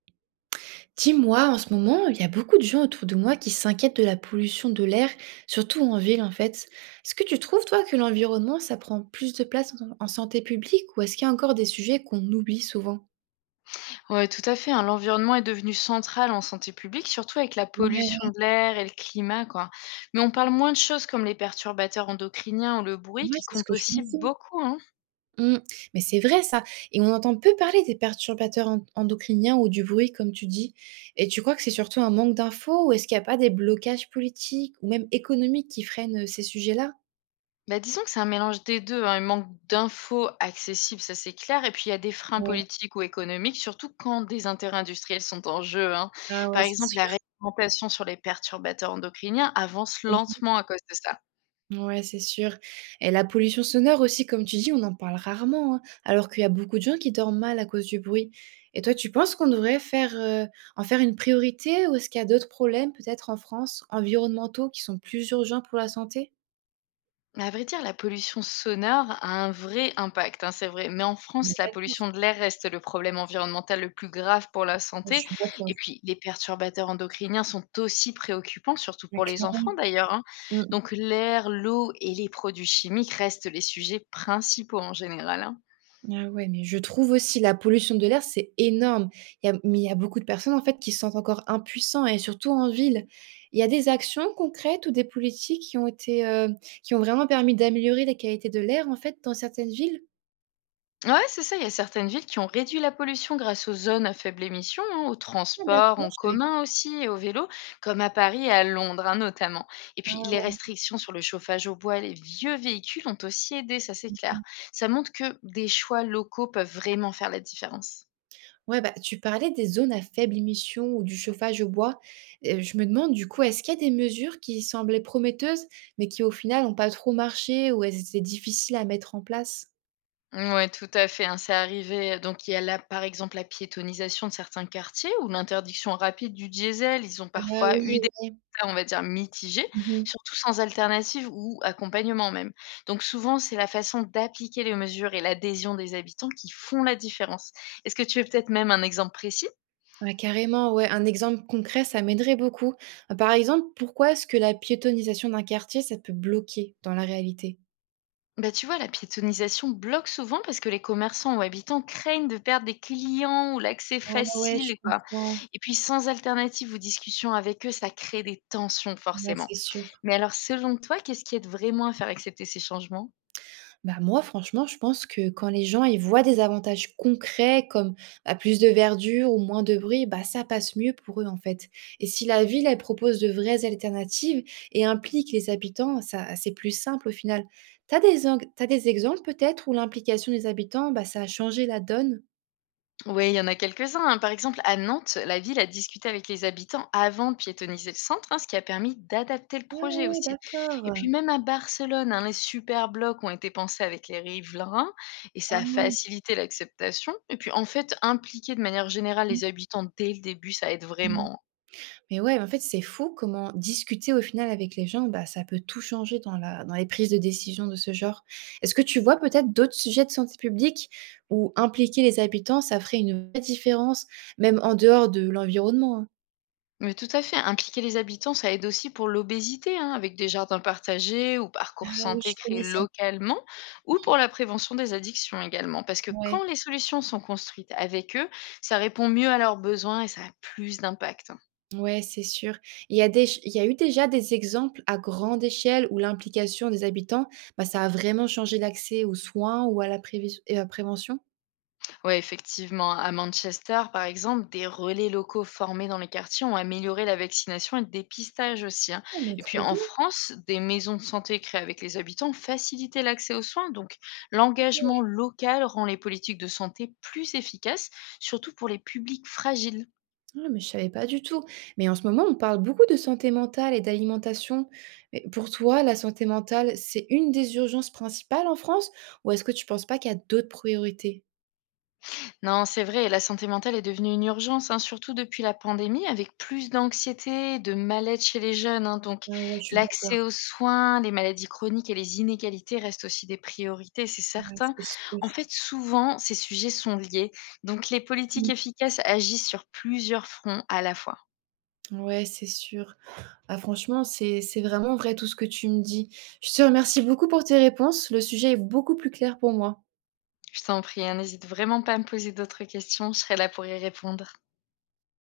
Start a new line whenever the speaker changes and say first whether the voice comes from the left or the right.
right: Dis-moi, en ce moment, il y a beaucoup de gens autour de moi qui s'inquiètent de la pollution de l'air, surtout en ville en fait. Est-ce que tu trouves, toi, que l'environnement, ça prend plus de place en santé publique ou est-ce qu'il y a encore des sujets qu'on oublie souvent?
left: Ouais, tout à fait, hein. L'environnement est devenu central en santé publique, surtout avec la
right: Ouais, ouais,
left: pollution de l'air et le climat, quoi. Mais on parle moins de choses comme les perturbateurs endocriniens ou le bruit
right: ouais,
left: qui
right: c'est ce
left: comptent
right: que je me
left: aussi
right: dis.
left: beaucoup, hein.
right: Mmh, mais c'est vrai ça. Et on entend peu parler des perturbateurs endocriniens ou du bruit, comme tu dis. Et tu crois que c'est surtout un manque d'infos ou est-ce qu'il n'y a pas des blocages politiques ou même économiques qui freinent ces sujets-là?
left: Bah, disons que c'est un mélange des deux, hein. Il manque d'infos accessibles, ça c'est clair. Et puis il y a des freins
right: Ouais,
left: politiques ou économiques, surtout quand des intérêts industriels sont en jeu, hein.
right: ah ouais,
left: Par
right: c'est
left: exemple, la
right: sûr.
left: réglementation sur les perturbateurs endocriniens avance lentement à cause de ça.
right: Ouais, c'est sûr. Et la pollution sonore aussi, comme tu dis, on en parle rarement, hein, alors qu'il y a beaucoup de gens qui dorment mal à cause du bruit. Et toi, tu penses qu'on devrait en faire une priorité ou est-ce qu'il y a d'autres problèmes, peut-être en France, environnementaux, qui sont plus urgents pour la santé?
left: Mais à vrai dire, la pollution sonore a un vrai impact, hein, c'est vrai. Mais en
right: Mais
left: France, la
right: d'accord, je
left: pollution de l'air reste le problème environnemental le plus grave pour la santé.
right: suis d'accord.
left: Et puis, les perturbateurs endocriniens sont aussi préoccupants, surtout
right: Ouais,
left: pour les
right: clairement.
left: enfants d'ailleurs, hein. Donc, l'air, l'eau et les produits chimiques restent les sujets principaux en général, hein.
right: Ah ouais, mais je trouve aussi la pollution de l'air, c'est énorme. Il y a beaucoup de personnes, en fait, qui se sentent encore impuissants et surtout en ville. Il y a des actions concrètes ou des politiques qui qui ont vraiment permis d'améliorer la qualité de l'air, en fait, dans certaines villes?
left: Ouais, c'est ça, il y a certaines villes qui ont réduit la pollution grâce aux zones à faible émission, hein, aux
right: Ah
left: transports
right: d'accord,
left: en
right: je savais
left: commun aussi et au vélo, comme à Paris et à Londres, hein, notamment. Et puis les
right: pas.
left: restrictions sur le chauffage au bois et les vieux véhicules ont aussi aidé, ça c'est clair. Ça montre que des choix locaux peuvent vraiment faire la différence.
right: Ouais, bah, tu parlais des zones à faible émission ou du chauffage au bois. Je me demande, du coup, est-ce qu'il y a des mesures qui semblaient prometteuses, mais qui, au final, n'ont pas trop marché ou elles étaient difficiles à mettre en place?
left: Ouais, tout à fait, hein, c'est arrivé. Donc, il y a là, par exemple, la piétonisation de certains quartiers ou l'interdiction rapide du diesel. Ils ont
right: Ah
left: parfois
right: oui,
left: eu des
right: ouais.
left: résultats, on va dire, mitigés,
right: Mmh.
left: surtout sans alternative ou accompagnement même. Donc, souvent, c'est la façon d'appliquer les mesures et l'adhésion des habitants qui font la différence. Est-ce que tu veux peut-être même un exemple précis?
right: Ouais, carrément, ouais, un exemple concret, ça m'aiderait beaucoup. Par exemple, pourquoi est-ce que la piétonisation d'un quartier, ça peut bloquer dans la réalité?
left: Bah, tu vois, la piétonisation bloque souvent parce que les commerçants ou habitants craignent de perdre des clients ou l'accès
right: Ah ouais, je
left: facile, quoi.
right: comprends.
left: Et puis, sans alternative ou discussion avec eux, ça crée des tensions,
right: Ouais,
left: forcément.
right: c'est sûr.
left: Mais alors, selon toi, qu'est-ce qui aide vraiment à faire accepter ces changements?
right: Bah, moi, franchement, je pense que quand les gens, ils voient des avantages concrets comme, bah, plus de verdure ou moins de bruit, bah, ça passe mieux pour eux, en fait. Et si la ville, elle propose de vraies alternatives et implique les habitants, ça c'est plus simple au final. T'as des enc tu des exemples peut-être où l'implication des habitants, bah, ça a changé la donne?
left: Oui, il y en a quelques-uns, hein. Par exemple, à Nantes, la ville a discuté avec les habitants avant de piétoniser le centre, hein, ce qui a permis d'adapter le
right: Ah
left: projet
right: ouais,
left: aussi. Et
right: d'accord.
left: puis même à Barcelone, hein, les super blocs ont été pensés avec les riverains et ça
right: Ah,
left: a
right: mmh,
left: facilité l'acceptation. Et puis en fait, impliquer de manière générale les habitants dès le début, ça aide
right: mh.
left: vraiment, hein.
right: Mais ouais, en fait, c'est fou comment discuter au final avec les gens, bah, ça peut tout changer dans les prises de décision de ce genre. Est-ce que tu vois peut-être d'autres sujets de santé publique où impliquer les habitants, ça ferait une vraie différence, même en dehors de l'environnement, hein?
left: Mais tout à fait, impliquer les habitants, ça aide aussi pour l'obésité, hein, avec des jardins partagés ou parcours
right: Ah oui, je
left: santé créés
right: connais ça.
left: localement, ou pour la prévention des addictions également. Parce que
right: Ouais,
left: quand les solutions sont construites avec eux, ça répond mieux à leurs besoins et ça a plus d'impact.
right: ouais, c'est sûr. Il y a eu déjà des exemples à grande échelle où l'implication des habitants, bah, ça a vraiment changé l'accès aux soins ou à la prévis et à la prévention?
left: Ouais, effectivement, à Manchester, par exemple, des relais locaux formés dans les quartiers ont amélioré la vaccination et le dépistage aussi, hein.
right: Ah mais
left: Et puis
right: trop
left: en
right: bien!
left: France, des maisons de santé créées avec les habitants ont facilité l'accès aux soins. Donc l'engagement local rend les politiques de santé plus efficaces, surtout pour les publics fragiles.
right: Ah, mais je savais pas du tout. Mais en ce moment, on parle beaucoup de santé mentale et d'alimentation. Mais pour toi, la santé mentale, c'est une des urgences principales en France? Ou est-ce que tu penses pas qu'il y a d'autres priorités?
left: Non, c'est vrai, la santé mentale est devenue une urgence, hein, surtout depuis la pandémie, avec plus d'anxiété, de mal-être chez les jeunes, hein. Donc,
right: Ah ouais, je suis d'accord.
left: l'accès aux soins, les maladies chroniques et les inégalités restent aussi des priorités, c'est
right: Ouais,
left: certain.
right: c'est sûr.
left: En fait, souvent, ces sujets sont liés. Donc, les politiques
right: Mmh.
left: efficaces agissent sur plusieurs fronts à la fois.
right: Ouais, c'est sûr. Ah franchement, c'est vraiment vrai tout ce que tu me dis. Je te remercie beaucoup pour tes réponses. Le sujet est beaucoup plus clair pour moi.
left: Je t'en prie, hein, n'hésite vraiment pas à me poser d'autres questions, je serai là pour y répondre.